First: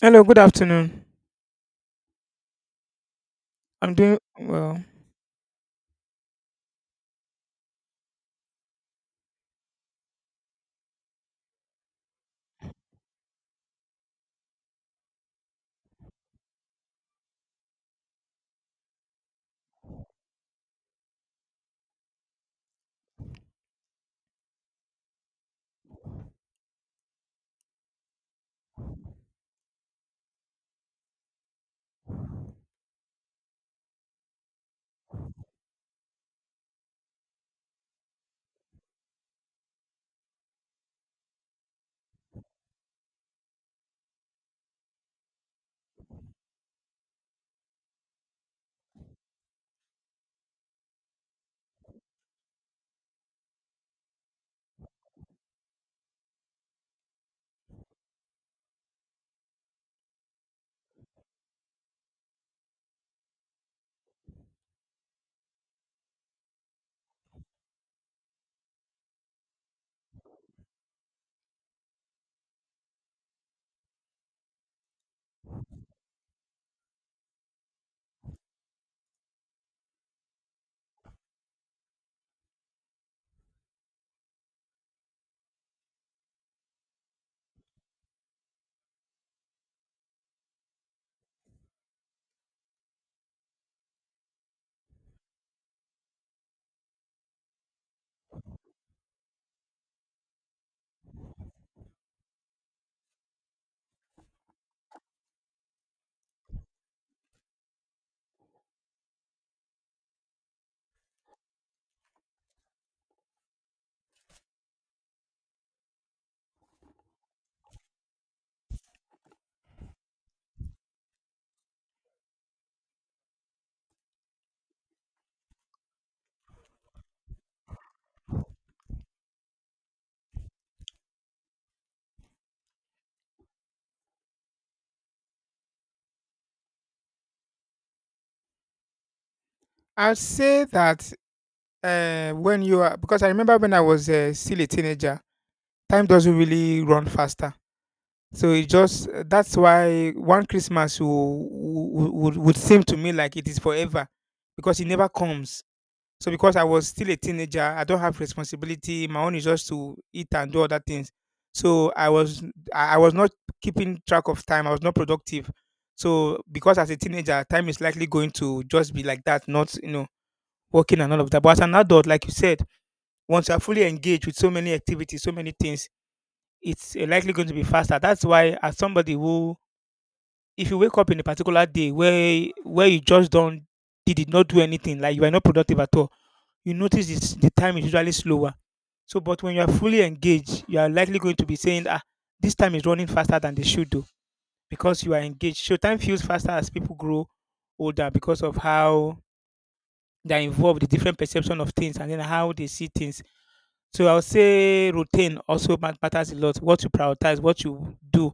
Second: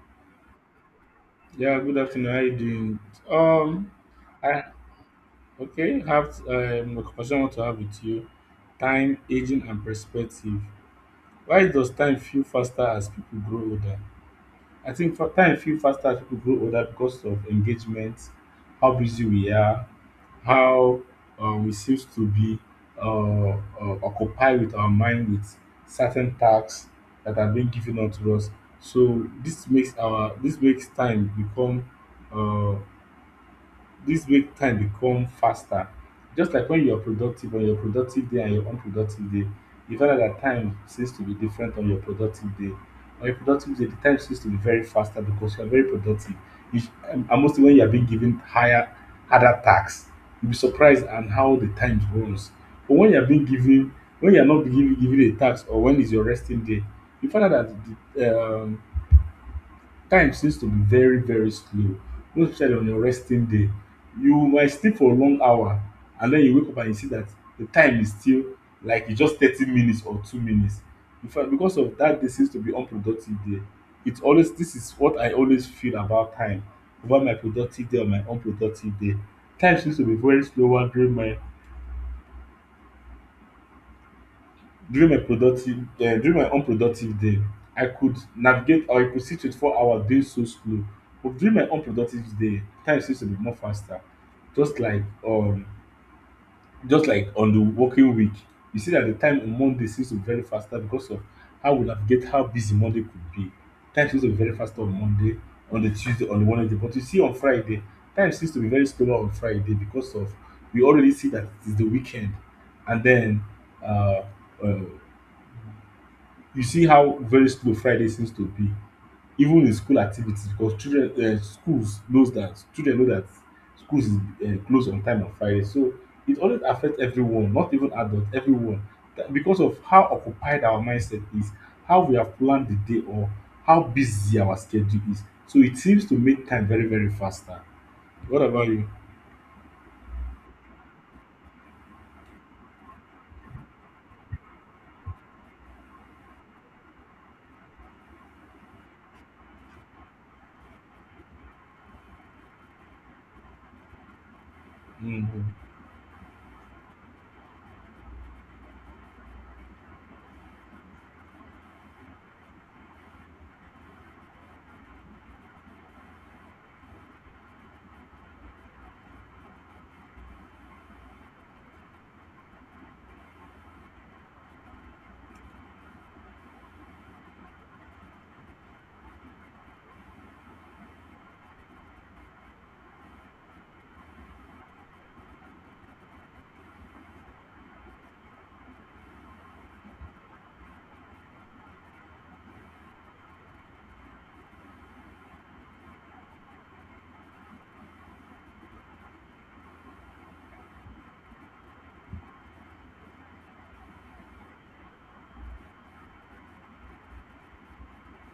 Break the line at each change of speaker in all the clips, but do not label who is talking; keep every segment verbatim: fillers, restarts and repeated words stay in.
Hello, good afternoon.
Yeah, good afternoon. How you doing? Um,
I'm doing
I
well.
Okay. Have um, a conversation I want to have with you. Time, aging, and perspective. Why does time feel faster as people grow older? I think fa- time feel faster as people grow older because of engagement, how busy we are, how uh, we seems to be uh, uh, occupied with our mind with certain tasks that are being given out to us. So this makes our this makes time become, uh, this break time become faster, just like when you're productive. On your productive day and your unproductive day, you find out that time seems to be different on your productive day On your productive day the time seems to be very faster because you're very productive. you sh- and and mostly when you're being given higher harder tasks, you'll be surprised on how the time runs. But when you're being given when you're not being given given a task, or when is your resting day, you find out that the, um, time seems to be very very slow, most especially on your resting day. You might sleep for a long hour and den you wake up and you see dat de time is still like e just thirty minutes or two minutes. Infact because of dat, day seems to be unproductive day. It always dis is what I always feel about time, about my productive day or my unproductive day. Time seems to be very slower during my during my productive um during my unproductive day. I could navigate or I could sit with four hours doing so slow. But during my unproductive day, time seems to be more faster, just like, um just like on the working week. You see that the time on Monday seems to be very faster because of how we navigate, how busy Monday could be. Time seems to be very faster on Monday, on the Tuesday, on the Wednesday, but you see on Friday, time seems to be very slower on Friday because of, we already see that it is the weekend. And then, uh, uh you see how very slow Friday seems to be, even in school activities, because children um schools knows that children know that schools is um close on time on Friday. So it always affects everyone, not even adult, everyone, that, because of how occupied our mindset is, how we have planned the day, or how busy our schedule is, so it seems to make time very very faster. What about you?
I'd say that uh, when you are, because I remember when I was uh, still a teenager, time doesn't really run faster. So it just, that's why one Christmas would, would, would seem to me like it is forever because it never
Mhm.
comes. So because I was still a teenager, I don't have responsibility. My own is just to eat and do other things. So I was I I was not keeping track of time. I was not productive. So because as a teenager, time is likely going to just be like that, not you know working and all of that. But as an adult, like you said, once you're fully engaged with so many activities, so many things, it's uh, likely going to be faster. That's why as somebody who if you wake up in a particular day where where you just don't, you did not do anything, like you are not productive at all, you notice it's, the time is usually slower. So, but when you are fully engaged, you are likely going to be saying, "Ah, this time is running faster than they should do," because you are engaged. So, time feels faster as people grow older because of how they are involved, the different perception of things, and then how they see things. So, I would say routine also mat- matters a lot. What you prioritize, what you do,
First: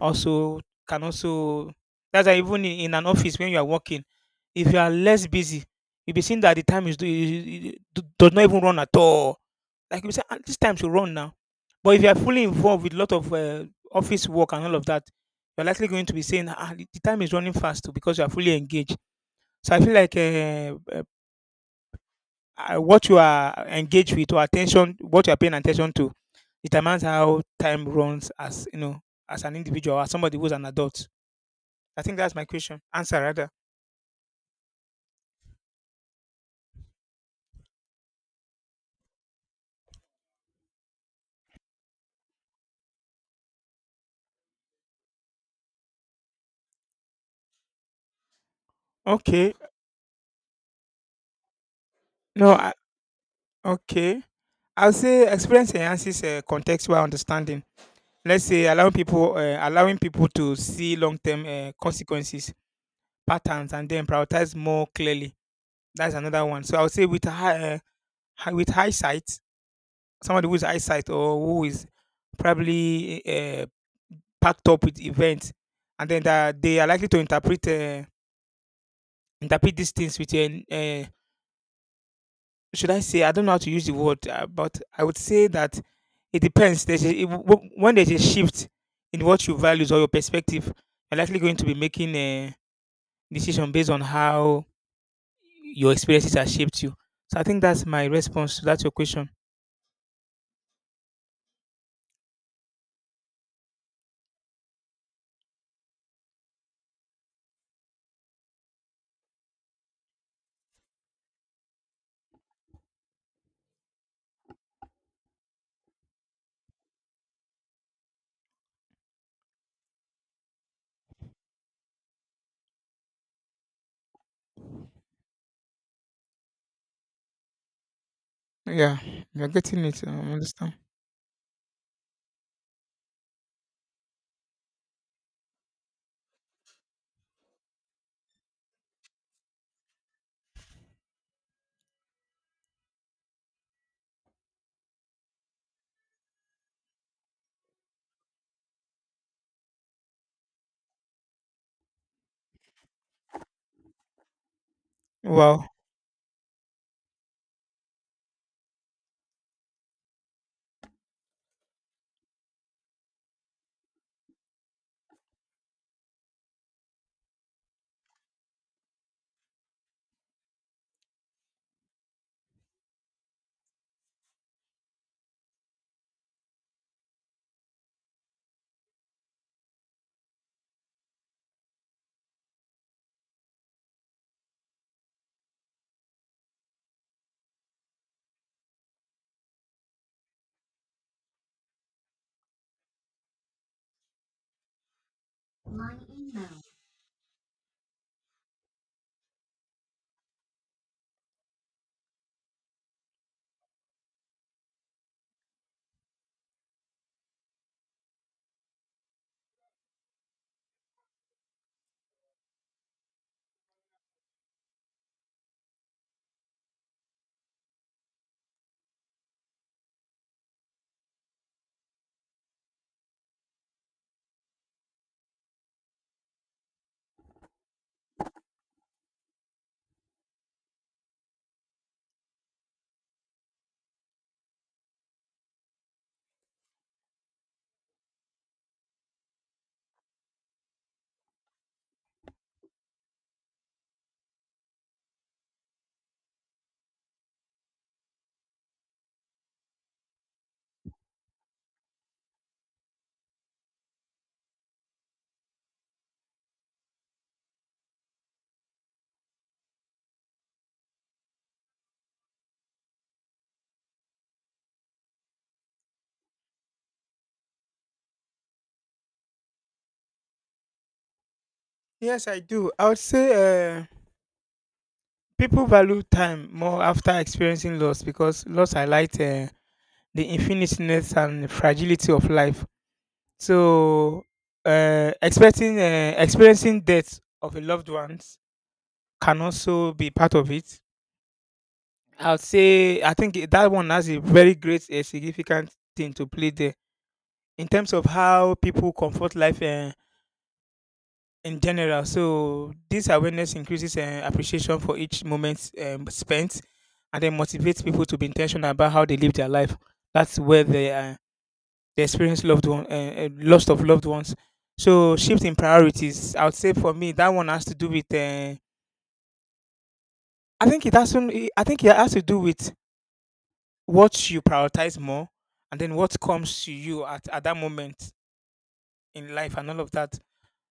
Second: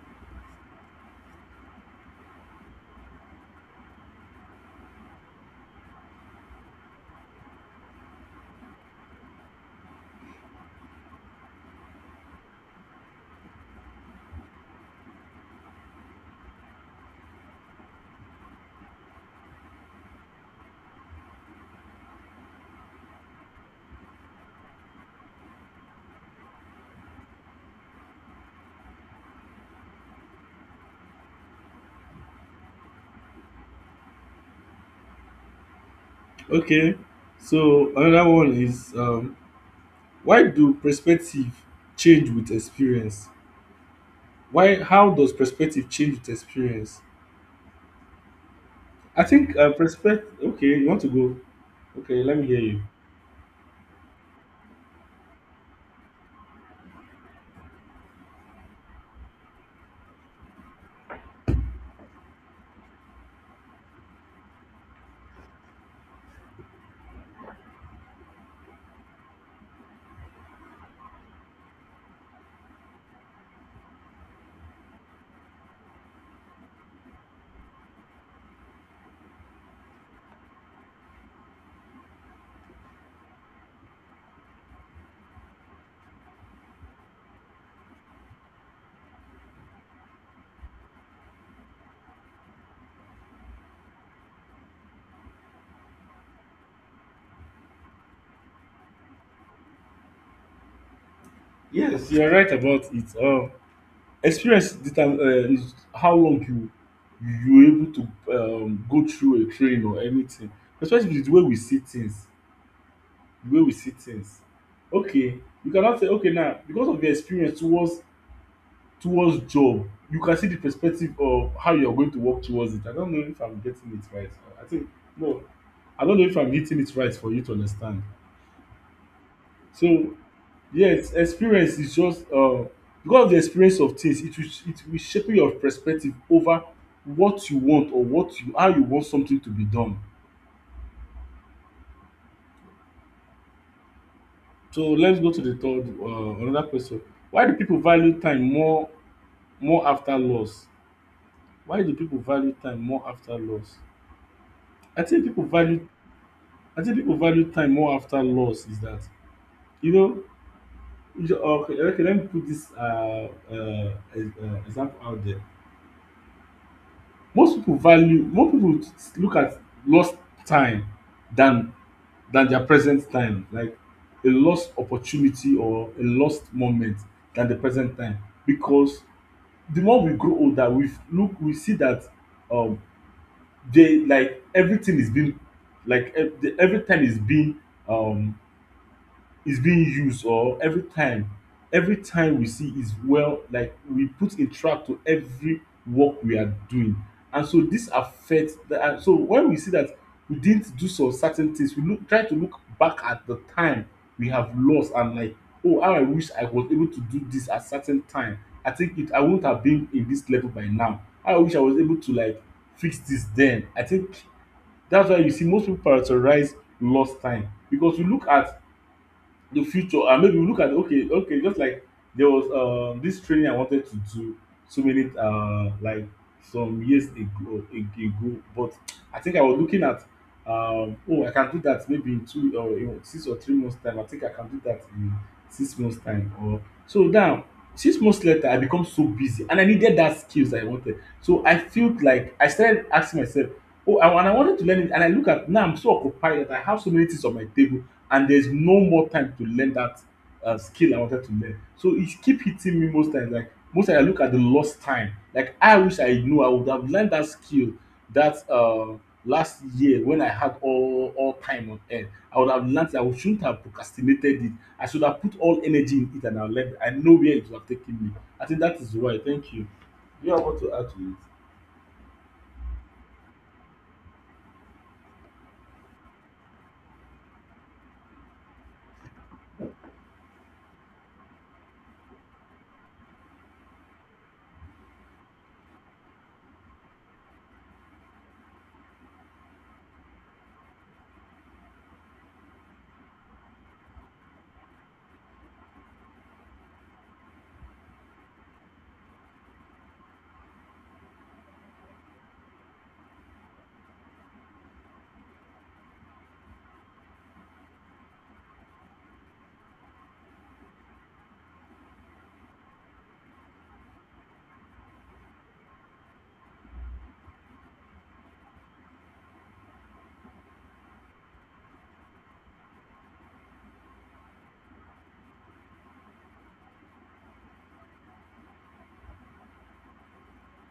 also can also, that's why even in, in an office when you are working, if you are less busy, you'll be seeing that the time is do- I- do- does not even run at all. Like you say, "Ah, this time should run now. But if you are fully involved with a lot of uh, office work and all of that, you're likely going to be saying, ah, the the time is running fast too because you are fully engaged. So I feel like uh, uh, uh, what you are engaged with or attention, what you are paying attention to, determines how time runs as you know as an individual, as somebody who's an adult. I think that's my question. Answer rather.
Okay, so another one is, um why do perspective change with experience? Why How does perspective change with experience? I
Okay.
think, uh, perspective okay, you want to go? Okay, let me
No.
hear
I,
you.
okay. I'll say experience enhances uh, contextual understanding. Let's say allowing people uh, allowing people to see long term uh, consequences, patterns, and then prioritize more clearly. That's another one. So I'll say with high, uh, hi- with hindsight, somebody who's eyesight or who is probably uh, packed up with events, and then that they are likely to interpret uh, interpret these things with a should I say? I don't know how to use the word, uh, but I would say that it depends. There's a, it, w- when there's a shift in what you values or your perspective, you're likely going to be making a decision based on how your experiences have shaped you. So I think that's my response to that your question.
Yes, you're right about it. Um, experience determ- uh, is how long you, you're able to, um, go through a train or anything. Perspective is the way we see things. The way we see things. Okay, you cannot say okay now because of your experience towards, towards job, you can see the perspective of how you're going to work towards it. I don't know if I'm getting it right. I think, no, I don't know if I'm hitting it right for you to understand.
Yeah, you're getting it. I
So
understand.
yes, experience is just, uh, because of the experience of things, it will, it will shape your perspective over what you want, or what you how you want something to be done. So let's go to the third uh, another question. Why do people value time more more after loss? Why do people value time more after loss? I think people
Wow.
value I think people value time more after loss is that, you know, you, ju- okay, okay, let me put this, uh, uh, ex- uh, example out there. Most people value, more people t- t- look at lost time, than than their present time, like a lost opportunity or a lost moment than the present time. Because the more we grow older, we f- look, we see that, um, they, like, everything is being, like ev- the- every time is being, um is being used, or every time every time we see is, well, like we put a track to every work we are doing. And so this affects the and so when we see that we didn't do some certain things, we look try to look back at the time we have lost, and like, "Oh, how I wish I was able to do this at certain time. I think, it I wouldn't have been in this level by now. How I wish I was able to, like, fix this." Then I think that's why you see most people prioritize lost time, because we look at the future, and maybe we look at, okay, okay, just like, there was, um this training I wanted to do so many, uh like, some years ago ago, but I think I was looking at, um oh, I can do that maybe in two, or in six or three months time. I think I can do that in six months time, or, so now, six months later, I become so busy and I needed that skills I wanted. So I felt like I started asking myself, "Oh, I, and I wanted to learn it." And I look at, now I'm so occupied that I have so many things on my table, and there's no more time to learn that, uh, skill I wanted to learn. So it keep hitting me most times. Like, most times I look at the lost time. Like, I wish I knew, I would have learned that skill that, uh, last year when I had all all time on earth. I would have learned it. I shouldn't have procrastinated it. I should have put all energy in it and I learned. I know where it would have taken me. I think that is why. Thank you. Do you have what to add to it?
Yes, I do. I would say uh, people value time more after experiencing loss because loss highlights uh, the infiniteness and fragility of life So, uh, expecting uh, experiencing death of a loved ones can also be part of it. I would say I think it- that one has a very great a significant thing to play there in terms of how people comfort life uh, in general. So this awareness increases uh, appreciation for each moment um, spent, and then motivates people to be intentional about how they live their life. That's where they are. they experience loved one uh, uh, loss of loved ones. So shift in priorities, I would say for me that one has to do with. Uh, I think it has to. it- I think it has to do with what you prioritize more, and then what comes to you at at that moment in life and all of that.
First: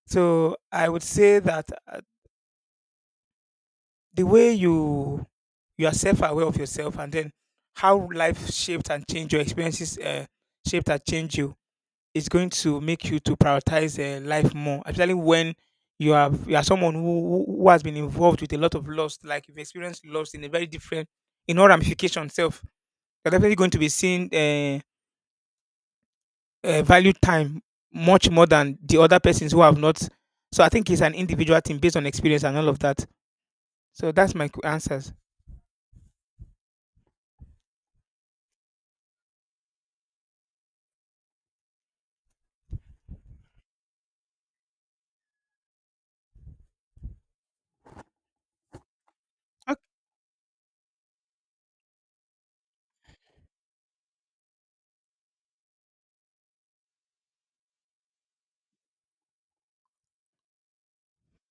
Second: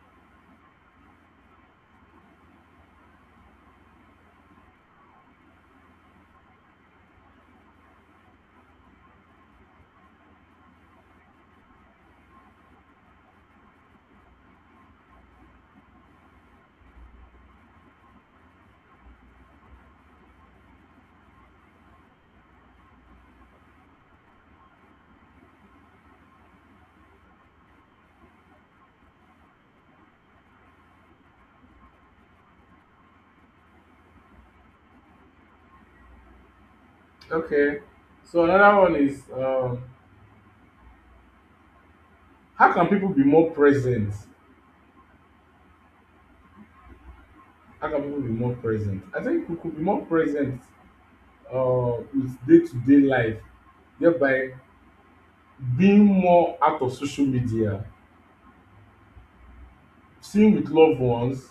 So I would say that uh, the way you you are self aware of yourself, and then how life shaped and changed your experiences, uh, shaped and changed you Is going to make you to prioritize uh, life more, especially when you are you are someone who, who who has been involved with a lot of loss, like you've experienced loss in a very different, in all ramification self. You're definitely going to be seeing uh, uh, value time much more than the other persons who have not. So I think it's an individual thing based on experience and all of that. So that's my qu- answers.
Okay. So another one is, um, how can people be more present how can people be more present? I think we could
Ok,
be more present, uh, with day to day life, thereby being more out of social media, seeing with loved ones,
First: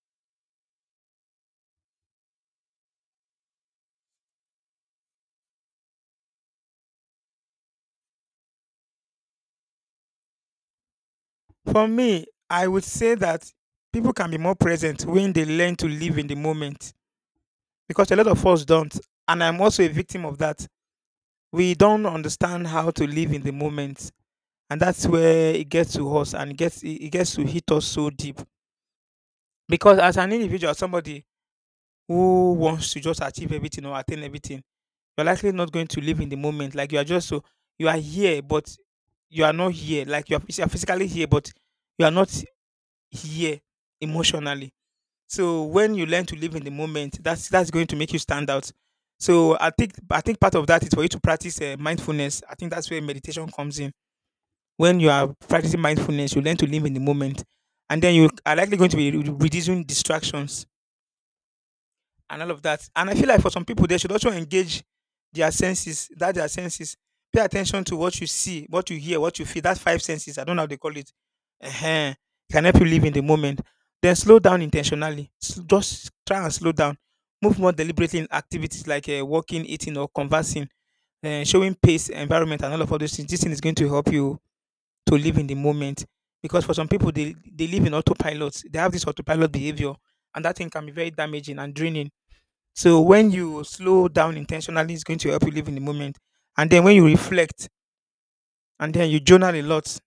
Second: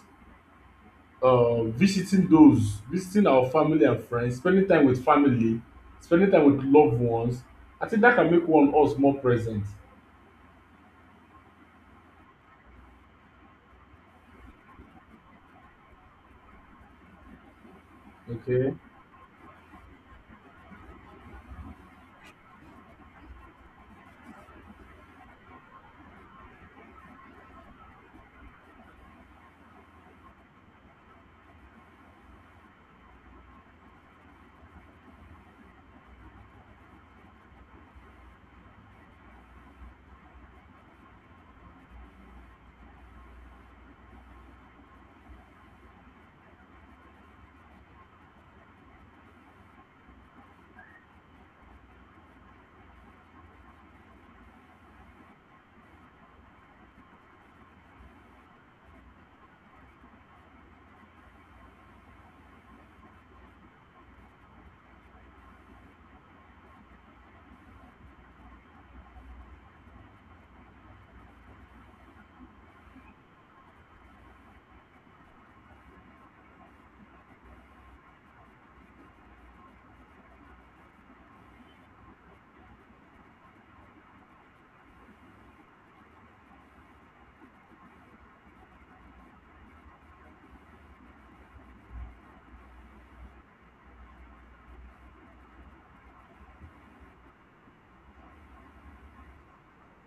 uh, visiting those, visiting our family and friends, spending time with family, spending time with loved ones. I think that can make one us more present.
for me, I would say that people can be more present when they learn to live in the moment because a lot of us
Okay,
don't. And I'm also a victim of that. we don't understand how to live in the moment and that's where it gets to us and it gets it it gets to hit us so deep because as an individual somebody who wants to just achieve everything or attain everything you're likely not going to live in the moment like you are just so you are here but you are not here like you are, you are physically here but you are not here emotionally so when you learn to live in the moment that's that's going to make you stand out so i think i think part of that is for you to practice uh, mindfulness. I think that's where meditation comes in. When you are practicing mindfulness, you learn to live in the moment, and then you are likely going to be re- reducing distractions and all of that. And I feel like for some people, they should also engage their senses, that their senses. Pay attention to what you see, what you hear, what you feel. That's five senses. I don't know how they call it. uh It can help you live in the moment. Then slow down intentionally. S- Just try and slow down. Move more deliberately in activities like uh, walking, eating, or conversing, uh, showing pace, environment, and all of all those things. This thing is going to help you to live in the moment. Because for some people, they, they live in autopilot. They have this autopilot behavior, and that thing can be very damaging and draining. So when you slow down intentionally, it's going to help you live in the moment. And then when you reflect and then you journal a lot,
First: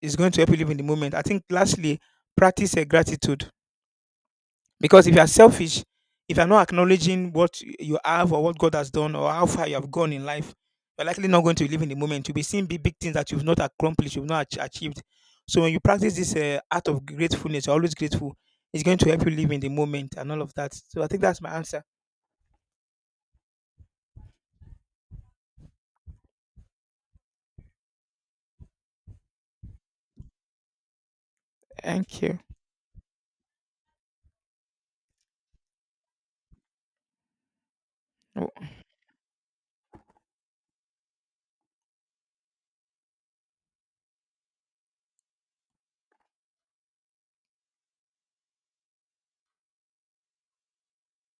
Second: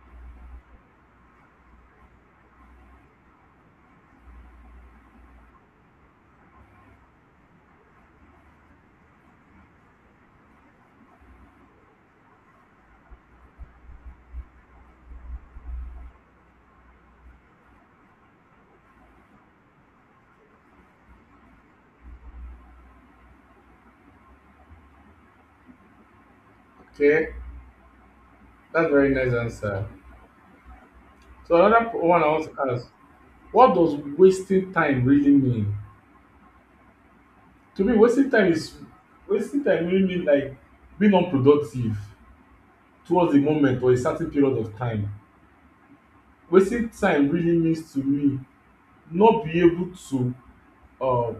it's going to help you live in the moment. I think lastly, practice a gratitude. Because if you are selfish, if you're not acknowledging what you have or what God has done or how far you have gone in life, you're likely not going to live in the moment. You'll be seeing big, big things that you've not accomplished, you've not ach- achieved. So when you practice this uh, art of gratefulness, you're always grateful, it's going to help you live in the moment and all of that. So I think that's my answer.
okay, that's very nice answer. So another p-
Thank
one I
you.
want to ask: what does wasting time really mean? To me wasting
Oh,
time is wasting time really mean, like, being unproductive towards a moment or a certain period of time. Wasting time really means to me, not be able to, um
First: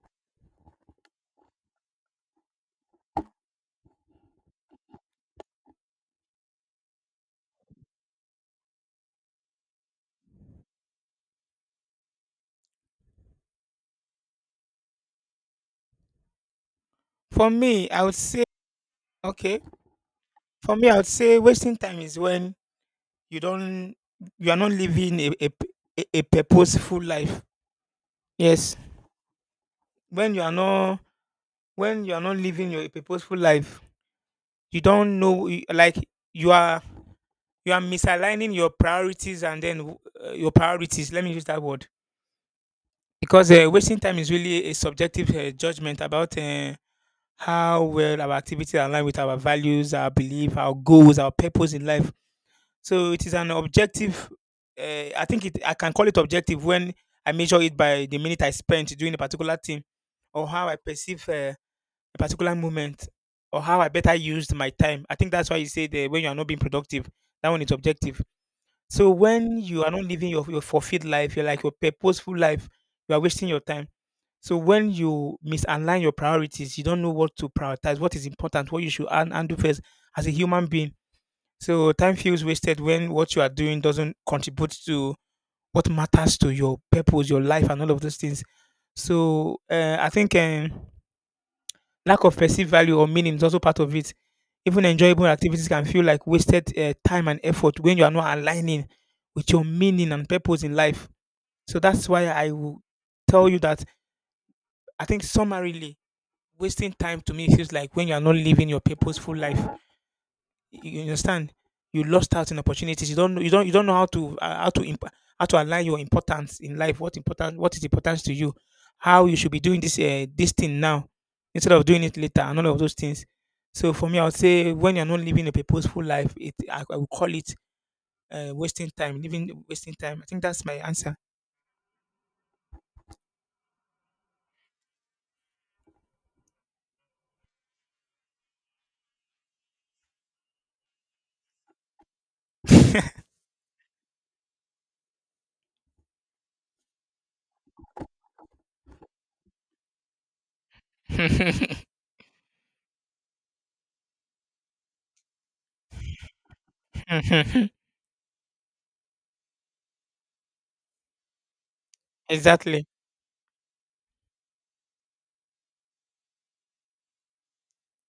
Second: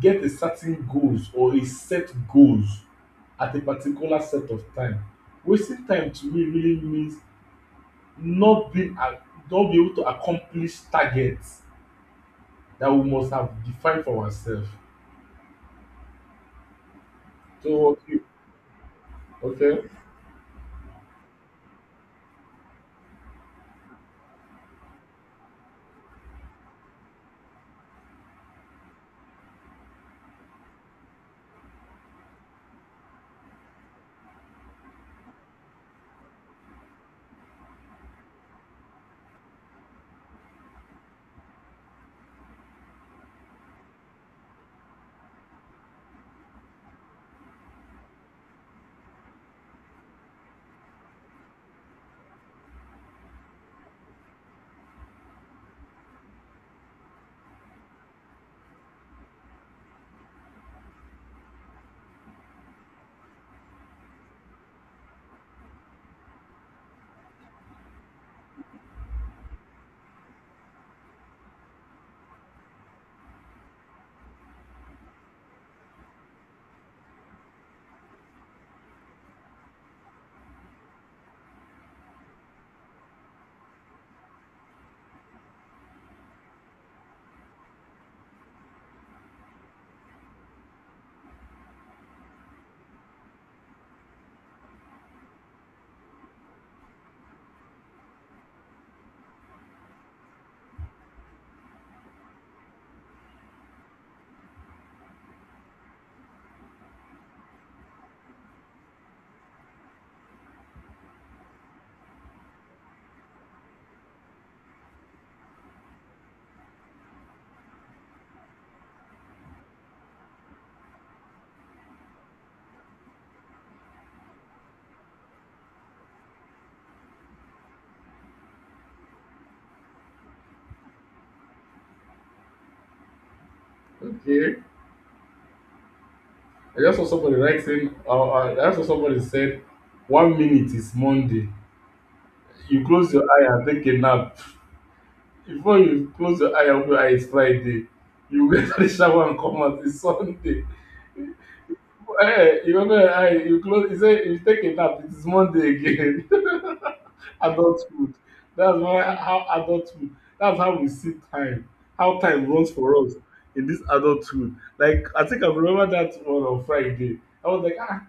get a certain goals or a set goals at a particular set of time. Wasting time to me really means, not being a not be able to accomplish target that we must have defined for ourself.
for me,
So
I would
okay,
say, okay,
okay,
for me, I would say wasting time is when you don't, you are not living a a a a purposeful life, yes, when you are not when you are not living your purposeful life you don't know y- like you are you are misaligning your priorities and then uh, your priorities, let me use that word, because uh, wasting time is really a subjective uh, judgment about uh, how well our activities align with our values, our belief, our goals, our purpose in life. So it is an objective. Uh, I think it. I can call it objective when I measure it by the minute I spent doing a particular thing, or how I perceive uh, a particular moment, or how I better used my time. I think that's why you say that when you are not being productive, that one is objective. So when you are not living your, your fulfilled life, you're like your purposeful life, you are wasting your time. So when you misalign your priorities, you don't know what to prioritize, what is important, what you should and do first as a human being so time feels wasted when what you are doing doesn't contribute to what matters to your purpose, your life, and all of those things. So uh, I think um, lack of perceived value or meaning is also part of it. Even enjoyable activities can feel like wasted uh, time and effort when you are not aligning with your meaning and purpose in life. So that's why I will tell you that I think summarily, wasting time to me feels like when you are not living your purposeful life. You understand? You lost out in opportunities. You don't know. You don't. You don't know how to uh, how to imp- how to align your importance in life. What important? What is important to you? How you should be doing this uh, this thing now instead of doing it later, and all of those things. So for me, I would say when you're not living a purposeful life, it I, I would call it uh, wasting time. Living wasting time. I think that's my answer.
okay. I just saw somebody writing, or uh, I just saw somebody said, one minute is Monday. You close your eye and take a nap. Before you close your eye and open your eye, it's Friday. You get to the shower and come out, it's Sunday. Eh, you open your eye, you close, you say, you take a nap, it is Monday again. Adulthood. That's why how adulthood, that's how we see time, how time runs
Exactly.
for us in this adulthood. Like, I think I remember that one on Friday, I was like, "Ah,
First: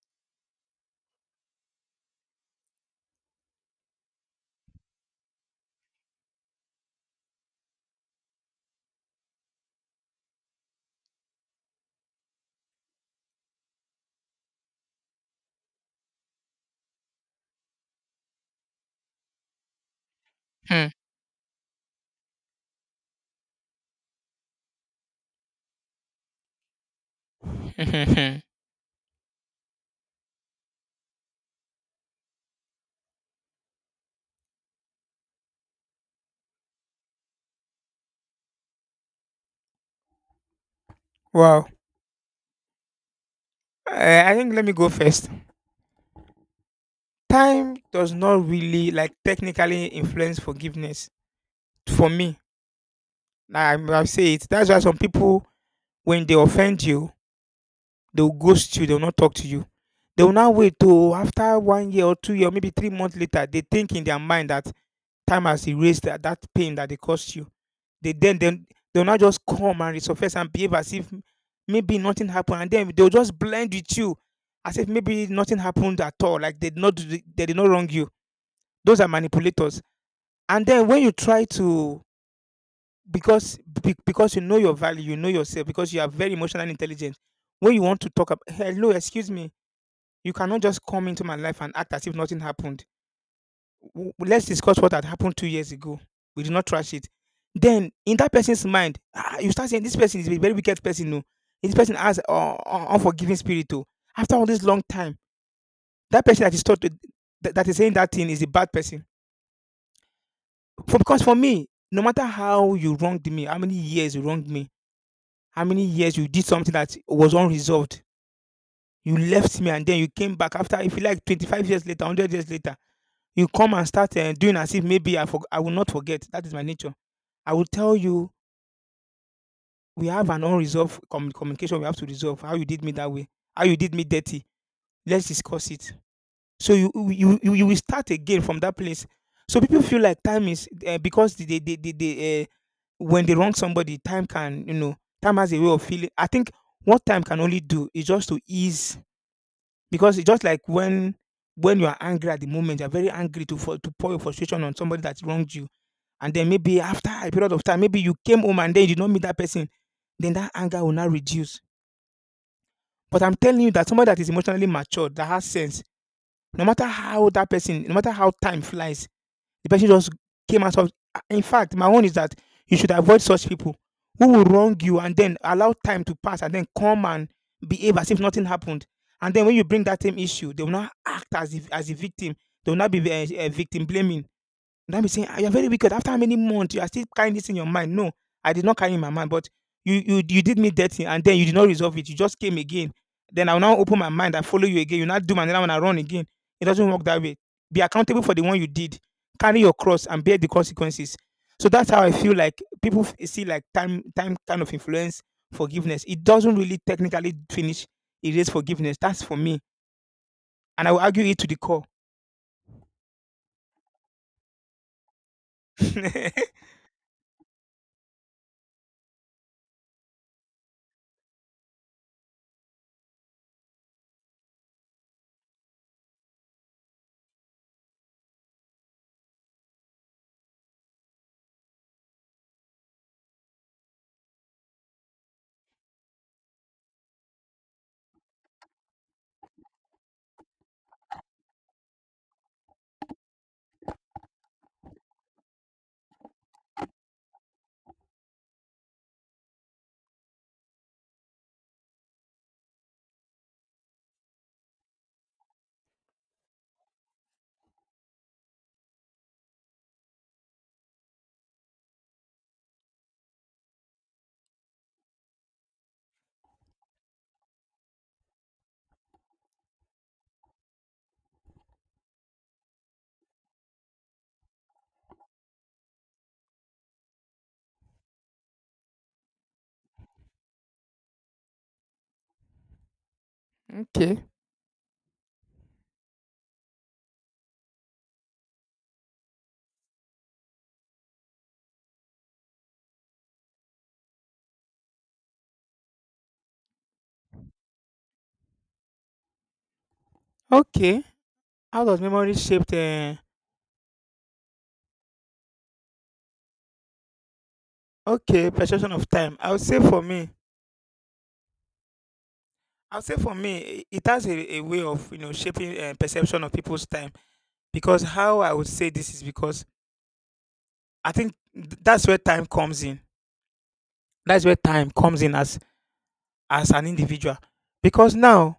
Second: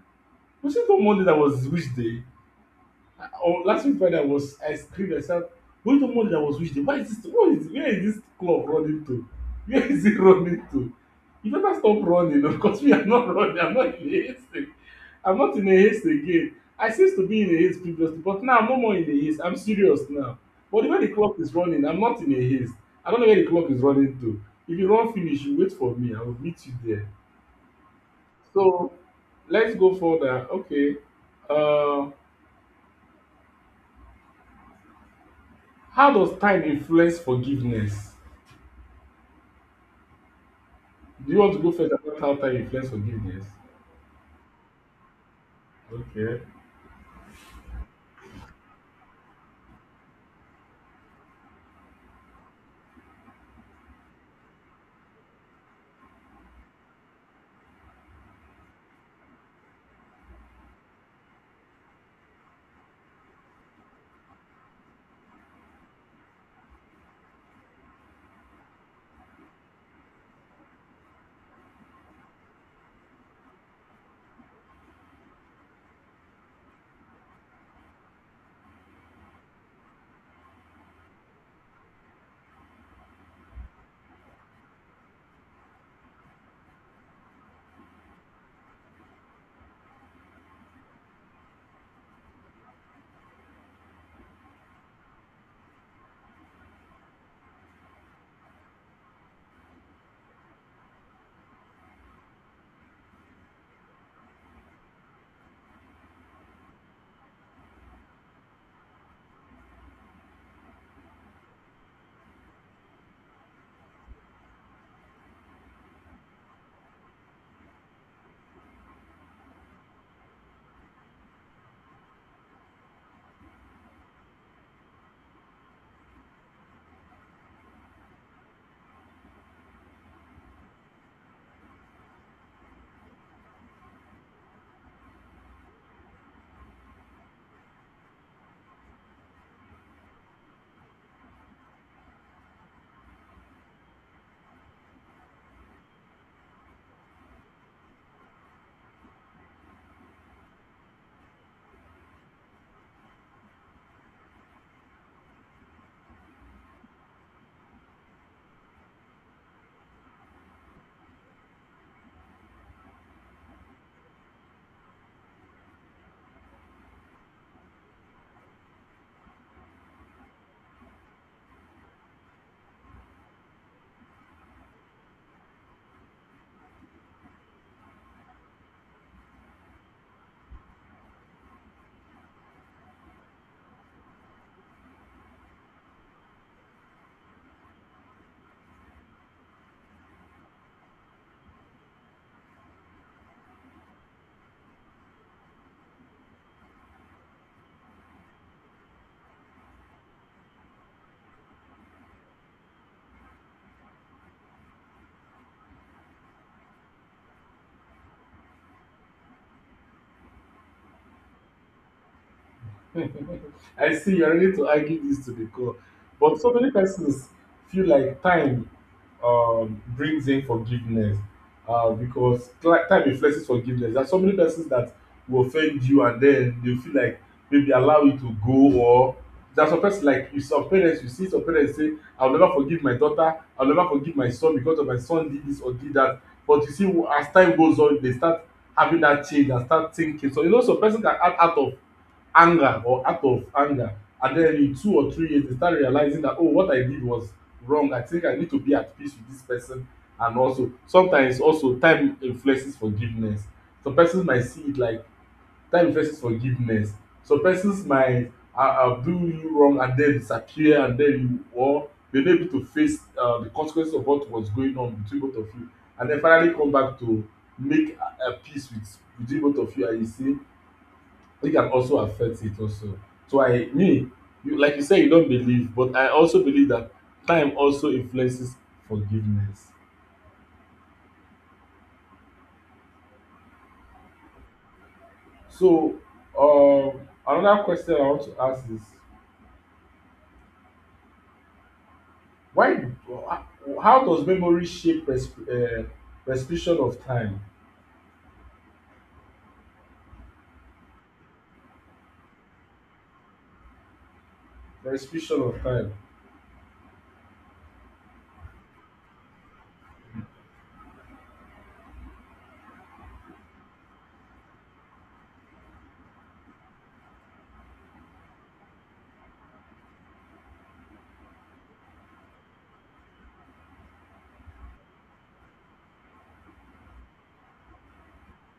was it on Monday, that was which day?" On last week Friday, i was I screamed, I said, wait till Monday. I was with them, why is this? What is Where is this club running to? Where is it running to? You better stop running, o, because me, I'm not running. I'm not in a haste. I'm not in a haste again. I seems to be in a haste previously, but now I'm no more in a haste. I'm serious now. But
Hmm.
the way the clock is running, I'm not in a haste. I don't know where the clock is running to. If you run finish, you wait for me, I will meet you there. So let's go further. Okay, um how does time influence forgiveness? Do you want to
Wow.
go first about how time influence forgiveness?
Uh, I think let me go first.
Okay.
Time does not really, like, technically influence forgiveness for me. I I say it. That's why some people, when they offend you, they'll ghost you, they'll not talk to you. They'll now wait till after one year or two year, maybe three months later, they think in their mind that time has erased that that pain that they caused you. They then then they'll not just come and resurface and behave as if maybe nothing happened, and then they'll just blend with you as if maybe nothing happened at all, like they did not do the they did not wrong you. Those are manipulators. And then when you try to because be- because you know your value, you know yourself, because you are very emotionally intelligent. When you want to talk about hello, excuse me, you cannot just come into my life and act as if nothing happened. W- Let's discuss what had happened two years ago. We did not trash it. Then in that person's mind, ah, you start saying this person is a very wicked person. No, this person has uh, un- unforgiving spirit. Too. After all this long time, that person that is taught to, that, that is saying that thing is a bad person. For because for me, no matter how you wronged me, how many years you wronged me, how many years you did something that was unresolved, you left me and then you came back after, if you like, twenty-five years later, one hundred years later, you come and start uh, doing as if maybe I, forg I will not forget. That is my nature. I will tell you, we have an unresolved commu- communication we have to resolve. How you did me that way, how you did me dirty. Let's discuss it. So you you you, you will start again from that place. So people feel like time is uh, because they they they, they, they uh, when they wrong somebody, time can, you know, time has a way of feeling. I think what time can only do is just to ease because it's just like when when you are angry at the moment, you're very angry to for, to pour your frustration on somebody that wronged you. And then maybe after a period of time, maybe you came home and then you did not meet that person, then that anger will not reduce. But I'm telling you that somebody that is emotionally matured, that has sense, no matter how that person, no matter how time flies, the person just came out of. In fact, my own is that you should avoid such people who will wrong you and then allow time to pass and then come and behave as if nothing happened. And then when you bring that same issue, they will not act as if as a victim. They will not be uh, uh, victim blaming. Would I be saying, "Ah, you're very wicked. After how many months you are still carrying this in your mind?" No, I did not carry in my mind, but you you you did me dirty, and then you did not resolve it. You just came again. Then I will now open my mind. I follow you again. You now do another one. I run again. It doesn't work that way. Be accountable for the one you did. Carry your cross and bear the consequences. So that's how I feel like people f- see like time time kind of influence forgiveness. It doesn't really technically finish erase forgiveness. That's for me, and I will argue it to the core.
I see you're ready to argue this to the core. But so many persons feel like time, um, brings in forgiveness, uh, because, cli- time reflects forgiveness. There are so many persons that will offend you, and then they feel like maybe allow you to go. Or there's some person, like you, some parents, you see some parents say I'll never forgive my daughter, I'll never forgive my son because of my son did this or did that. But you see, as time goes on they start having that change and start thinking. So you know, some person can act out of anger or out of anger, and then in two or three years they start realizing that oh, what I did was wrong, I think I need to be at peace with this person. And also sometimes also time influences forgiveness. Some persons might see it like time influences forgiveness. Some persons might uh, uh, do you wrong and then disappear, and then you, or you're not able to face uh, the consequences of what was going on between both of you, and then finally come back to make uh, uh, peace with between both of you, and you say it can also affect it also. So I me, you, like you said, you don't believe, but I also believe that time also influences forgiveness.
Okay.
So um, another question I want to ask is why? How does memory shape persp uh, perception of time?
Okay. How does memory shape the
Perception of time.
Okay, perception of time. I would say for me, I would say for me, i- it has a, a way of you know shaping uh, perception of people's time. Because how I would say this is because I think th- that's where time comes in. That's where time comes in as as an individual. Because now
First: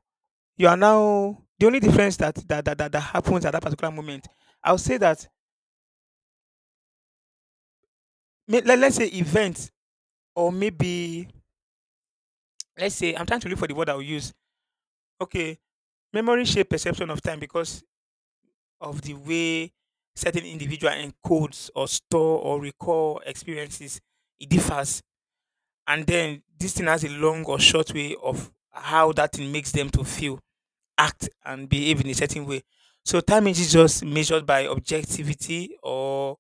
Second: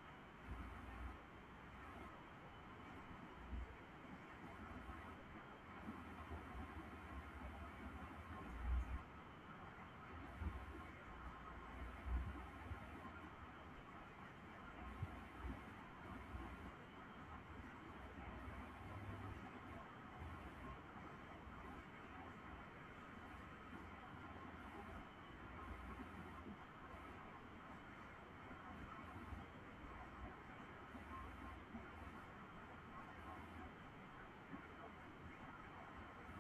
you are now the only difference that that that, that, that happens at that particular moment. I would say that may- let, let's say events or maybe let's say I'm trying to look for the word I will use. Okay, memory shape perception of time because of the way certain individual encodes or store or recall experiences, it differs. And then this thing has a long or short way of how that thing makes them to feel, act, and behave in a certain way. So time is just measured by objectivity or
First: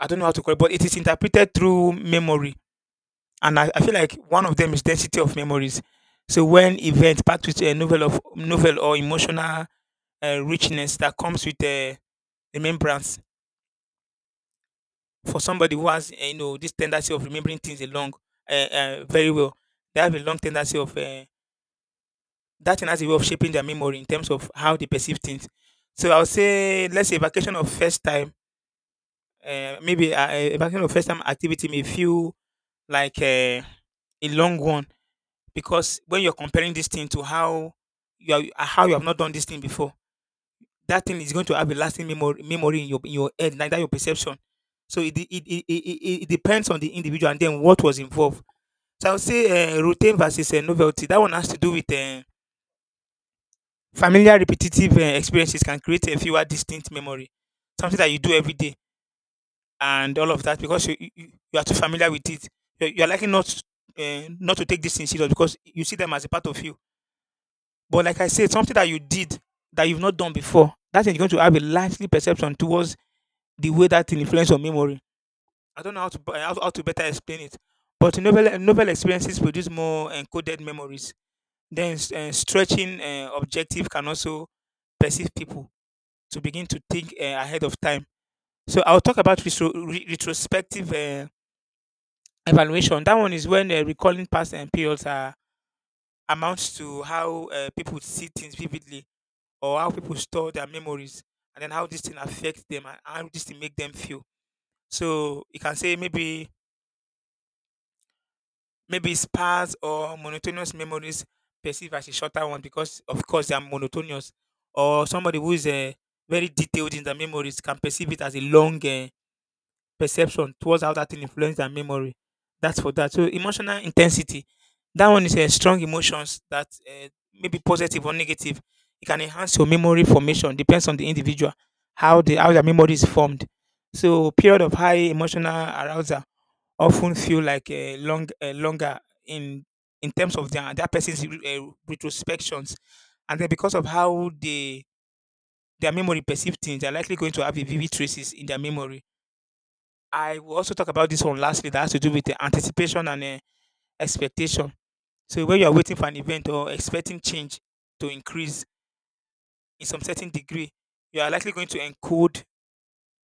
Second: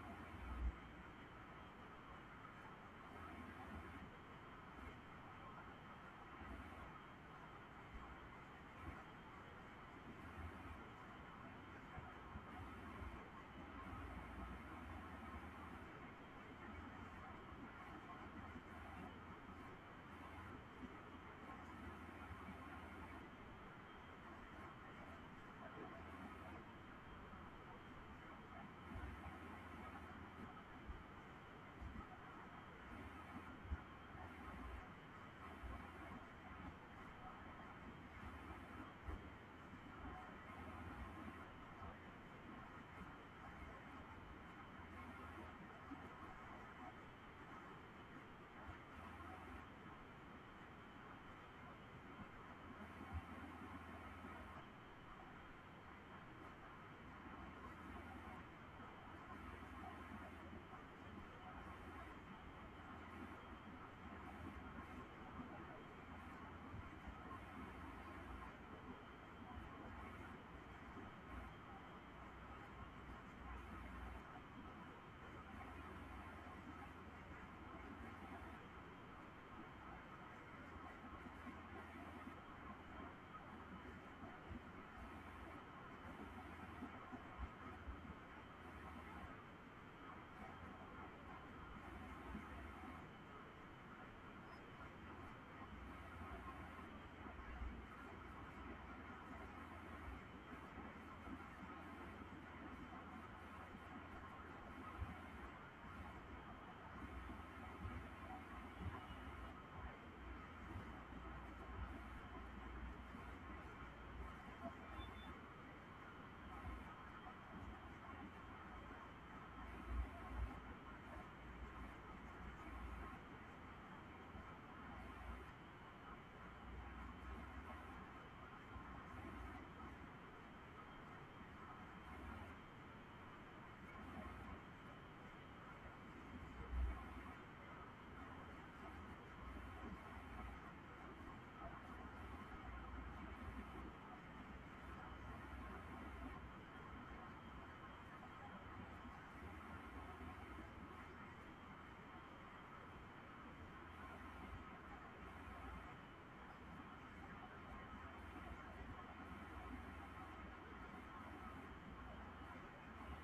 I don't know how to call it, but it is interpreted through memory. And I, I feel like one of them is density of memories. So when event packed with a novel of novel or emotional uh, richness that comes with uh, remembrance for somebody who has eh, you know this tendency of remembering things along uh, uh, very well. They have a long tendency of uh, that thing has a way of shaping their memory in terms of how they perceive things. So I'll say, let's say vacation of first time, uh, maybe uh, a vacation of first time activity may feel like uh, a long one because when you're comparing this thing to how you are, how you have not done this thing before, that thing is going to have a lasting memory memory in your in your head, like that your perception. So it de- it, it, it, it it depends on the individual and then what was involved. So I would say uh, routine versus uh, novelty. That one has to do with uh, familiar, repetitive uh, experiences can create a fewer distinct memory, something that you do every day and all of that because you you, you you are too familiar with it. You're, you're likely not uh, not to take this thing serious because you see them as a part of you. But like I said, something that you did that you've not done before, that is going to have a lively perception towards the way that thing influence your memory. I don't know how to b- how, how to better explain it, but novel novel experiences produce more encoded memories. Then uh, stretching uh, objective can also perceive people to begin to think uh, ahead of time. So I'll talk about retro, re- retrospective uh, evaluation. That one is when uh, recalling past and periods are, amounts to how uh, people see things vividly or how people store their memories and then how this thing affects them and how this thing make them feel. So you can say maybe Maybe spas or monotonous memories perceived as a shorter one because, of course, they are monotonous. Or somebody who is uh, very detailed in their memories can perceive it as a long uh, perception towards how that thing influence their memory. That's for that. So emotional intensity, that one is a strong emotions that uh, maybe positive or negative. It can enhance your memory formation. Depends on the individual how the how their memory is formed. So period of high emotional arousal often feel like a long a longer in in terms of their that person's uh, retrospections, and then because of how they their memory perceive things, they're likely going to have a vivid traces in their memory. I will also talk about this one lastly that has to do with the anticipation and uh, expectation. So when you are waiting for an event or expecting change to increase in some certain degree, you are likely going to encode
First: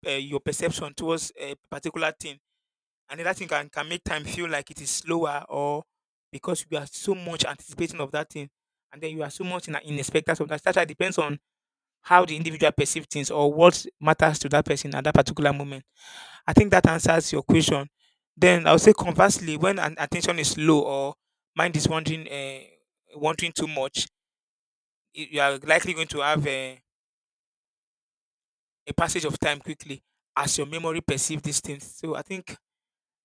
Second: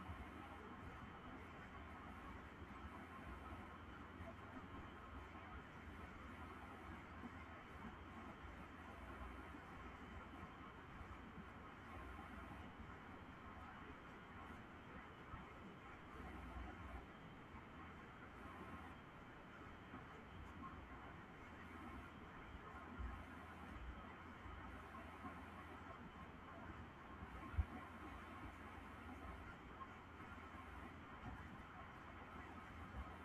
uh, your perception towards a particular thing, and then that thing can, can make time feel like it is slower or because you are so much anticipating of that thing, and then you are so much in, in expectation of that. That depends on how the individual perceives things or what matters to that person at that particular moment. I think that answers your question. Then I would say conversely, when an attention is low or mind is wandering, uh, wanting too much, y- you are likely going to have a, a passage of time quickly as your memory perceives these things. So I think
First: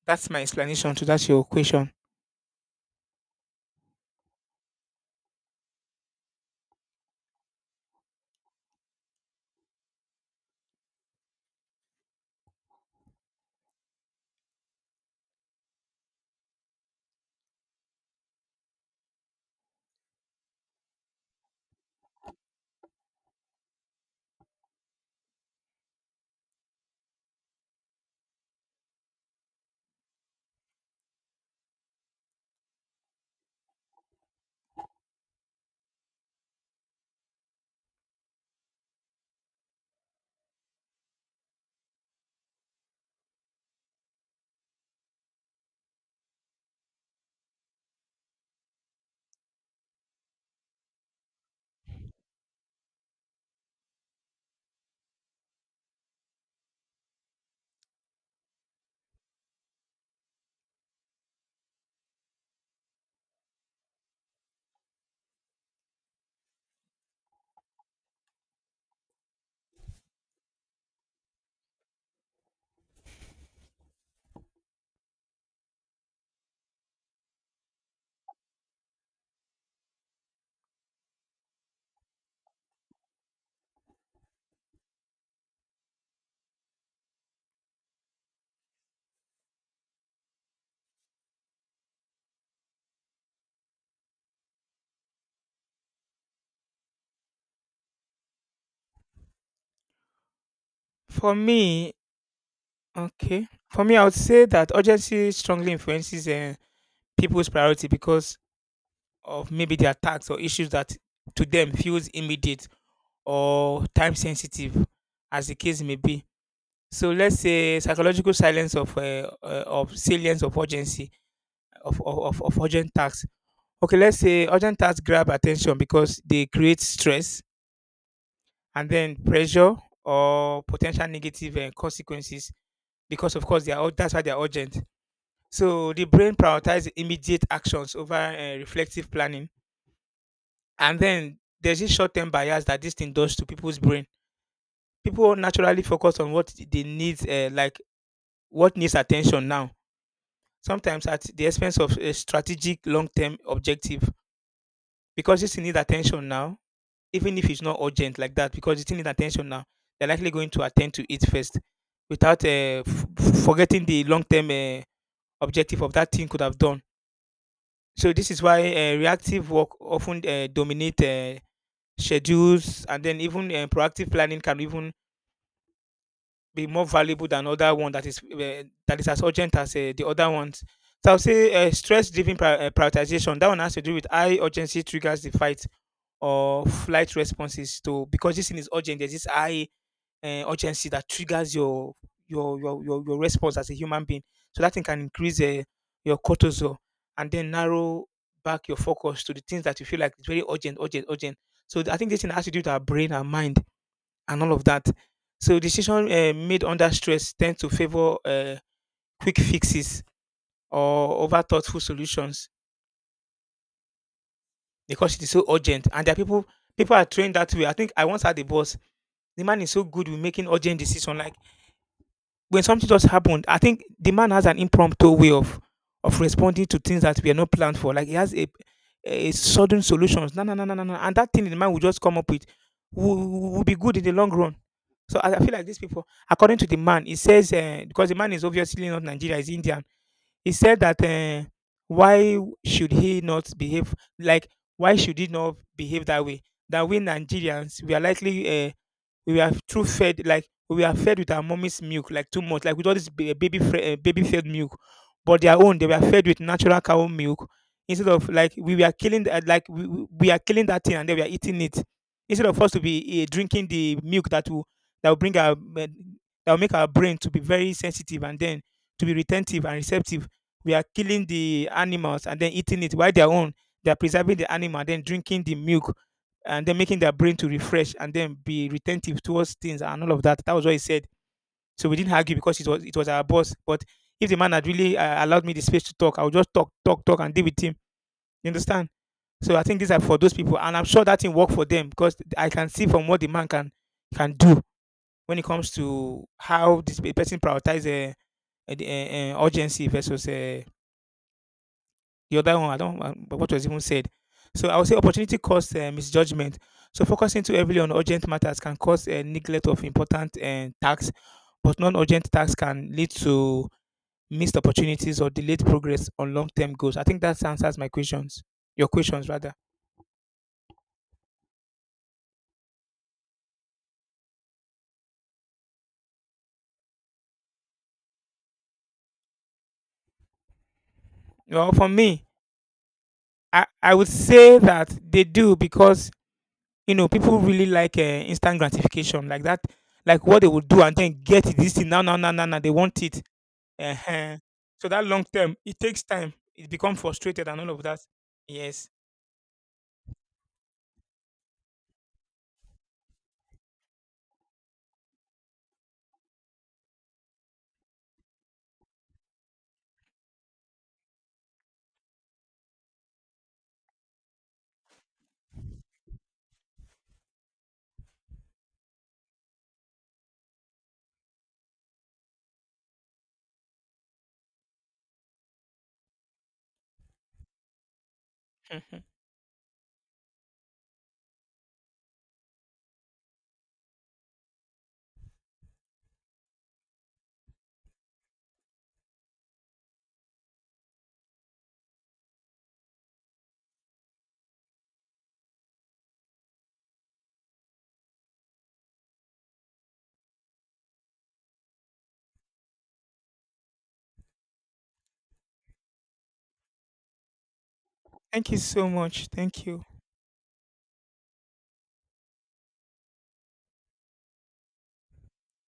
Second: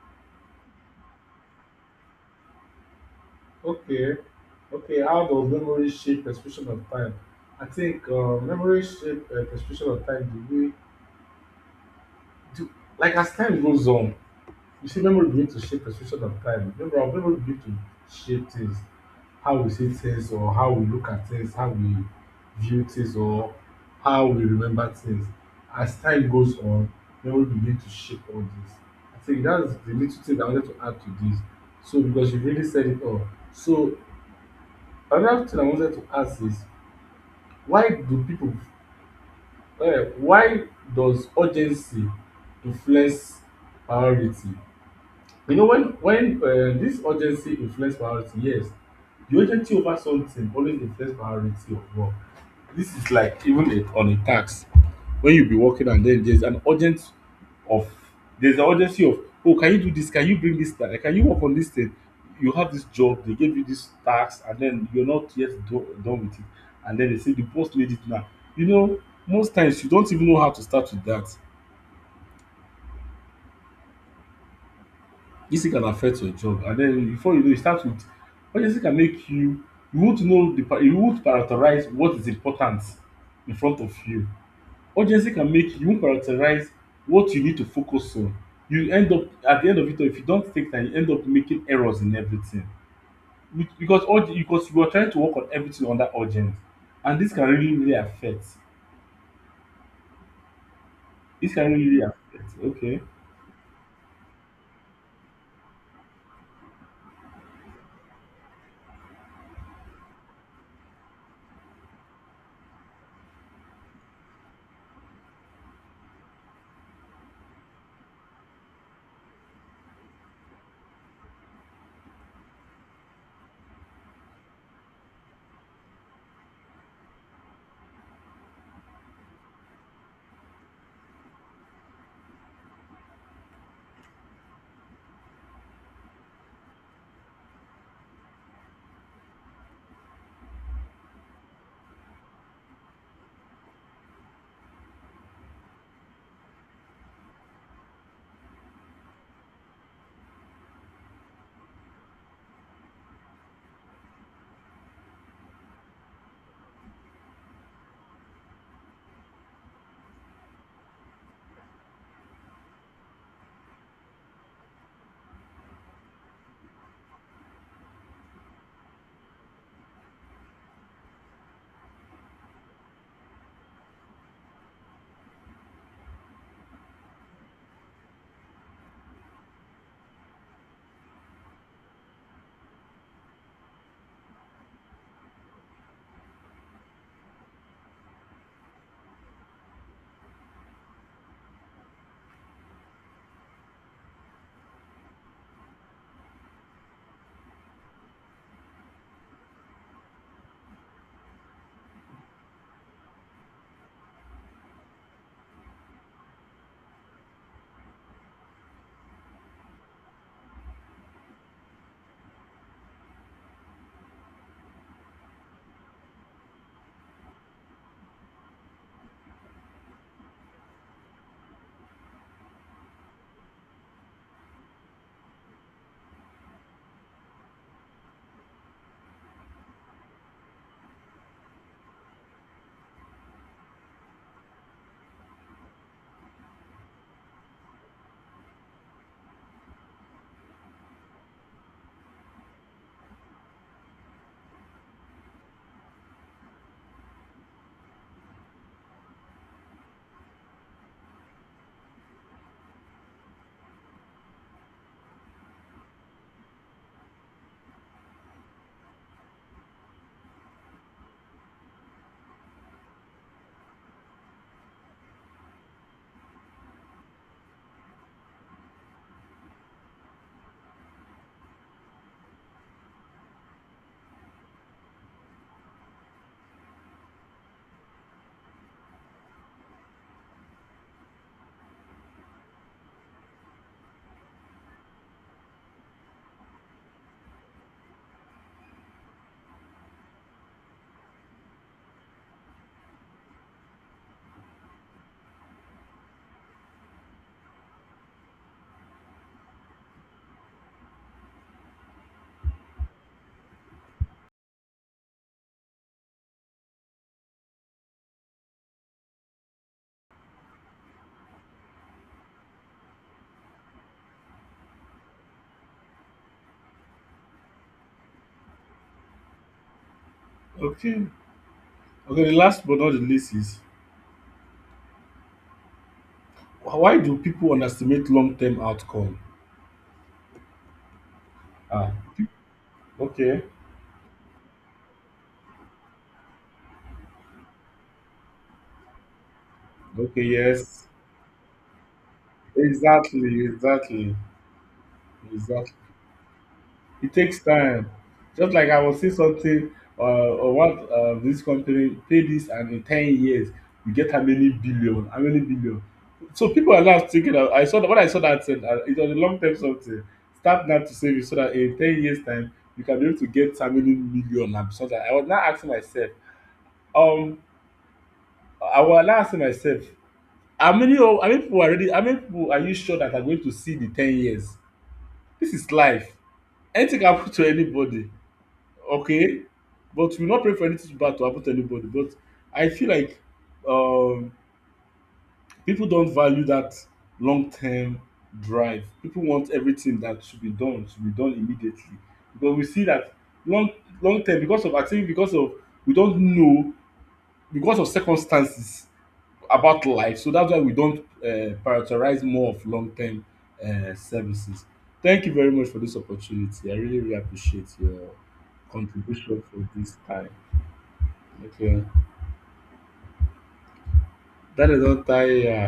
that's my explanation to that your question.
Okay, okay. How does memory shape perception of time? I think uh, memory shape uh, perception of time the way, do, like as time goes on. You see, memory begin to shape perception of time. Memory, our memory begin to shape things, how we see things, or how we look at things, how we view things, or how we remember things. As time goes on, memory begin to shape all this. I think that's the little thing I wanted to add to this. So, because you really said it all. So, another thing I wanted to ask is why do people, uh, why does urgency influence priority? You know, when when um, this urgency influence priority, yes, the urgency over something always influence priority of work. This is like even a, on a tax, when you be working and then there's an urgent of, there's an urgency of oh, can you do this, can you bring this thing, can you work on this thing, you have this job, they gave you this tax and then you're not yet do, done with it, and then they say the boss made it now, you know, most times you don't even know how to start with that. This thing can affect your job, and then before you know you start with urgency. Can make you, you won't know the pri- you won't prioritize what is important in front of you. Urgency can make you won't prioritize what you need to focus on. You end up at the end of it all, if you don't take time you end up making errors in everything. Be- because urg because you are trying to work on everything under urgent, and this can really really affect,
For
this can really
me,
really affect. Okay,
okay. For me, I would say that urgency strongly influences uh, people's priority because of maybe their tasks or issues that to them feels immediate or time sensitive, as the case may be. So let's say psychological silence of uh, uh, of salience of urgency of, of of of urgent tasks. Okay, let's say urgent tasks grab attention because they create stress and then pressure or potential negative uh, consequences because, of course, they are ur- that's why they are urgent. So the brain prioritizes immediate actions over uh, reflective planning. And then there's this short term bias that this thing does to people's brain. People naturally focus on what they need, uh, like what needs attention now, sometimes at the expense of a strategic long term objective. Because this thing needs attention now, even if it's not urgent like that, because it needs attention now, they're likely going to attend to it first without uh, f- f- forgetting the long term uh, objective of that thing could have done. So this is why uh, reactive work often uh, dominate. Uh, schedules, and then even um, proactive planning can even be more valuable than other one that is uh, that is as urgent as uh, the other ones. So I'll say uh, stress driven pri- uh, prioritization. That one has to do with high urgency triggers the fight or flight responses to, because this thing is urgent. There's this high uh, urgency that triggers your your your your your response as a human being. So that thing can increase uh, your cortisol and then narrow back your focus to the things that you feel like it's very urgent, urgent, urgent. So I think this thing has to do with our brain, our mind, and all of that. So decision uh, made under stress tend to favor uh, quick fixes or over thoughtful solutions because it is so urgent. And there are people people are trained that way. I think I once had a boss. The man is so good with making urgent decision. Like when something just happened, I think the man has an impromptu way of of responding to things that were not planned for. Like he has a a sudden solutions. No, no, no, no, no, no. And that thing the man will just come up with will, will will be good in the long run. So I, I feel like these people, according to the man, he says uh, because the man is obviously not Nigeria, he's Indian. He said that uh, why should he not behave like, why should he not behave that way? That we Nigerians we are likely uh, we were too fed, like we were fed with our mommy's milk, like too much, like with all this ba- eh, baby fre- uh, baby fed milk, but their own they were fed with natural cow milk, instead of like we were killing the, like we, we we are killing that thing and they were eating it instead of us to be uh, drinking the milk that will, that will bring our uh, that will make our brain to be very sensitive and then to be retentive and receptive. We are killing the animals and then eating it, while their own they are preserving the animal and then drinking the milk and then making their brain to refresh and then be retentive towards things, and all of that. That was what he said. So we didn't argue because it was it was our boss. But if the man had really uh, allowed me the space to talk, I would just talk, talk, talk, and deal with him. You understand? So I think these are for those people, and I'm sure that thing work for them because I can see from what the man can can do when it comes to how this pe- person prioritize uh, uh, the, uh, uh, urgency versus uh, the other one, I don't um, what was even said. So I would say opportunity cost uh, misjudgment. So focusing too heavily on urgent matters can cause uh, neglect of important uh, tasks, but non-urgent tasks can lead to missed opportunities or delayed progress on long-term goals. I think that answers my questions. Your questions rather.
okay, okay. The last but not the least is why do people underestimate long term outcome.
Well, for
Ah,
me,
okay,
I, I would say that they do because you know people really like uh, instant gratification like that,
okay,
like what they would do
yes,
and then get it, this thing now now now now now they want it.
exactly, exactly,
uh so that long term
exactly.
it takes time, it becomes
It takes
frustrated and all of
time.
that.
Just like I
Yes.
was saying something, uh, or what uh, this company pay this, and in ten years you get how many billion, how many billion. So people are now thinking. Of, I saw that, when I saw that said uh, it was a long term something. Start now to save it so that in ten years time you can be able to get how many million, and so that I was now asking myself. Um, I was now asking myself how many of, how many people are already, how many people are you sure that are going to see the ten years? This is life. Anything can happen to anybody,
Mhm.
okay? But we no pray for anything bad to happen to anybody. But I feel like um people don't value that long term drive. People want everything that should be done should be done immediately. Because we see that long, long term because of, I think because of, we don't know, because of circumstances about life. So that's why we don't uh, prioritize more of long term uh, services. Thank you very much for this opportunity. I really, really appreciate your
Thank you so much,
contribution
thank
for
you.
this time. Okay. That is all time.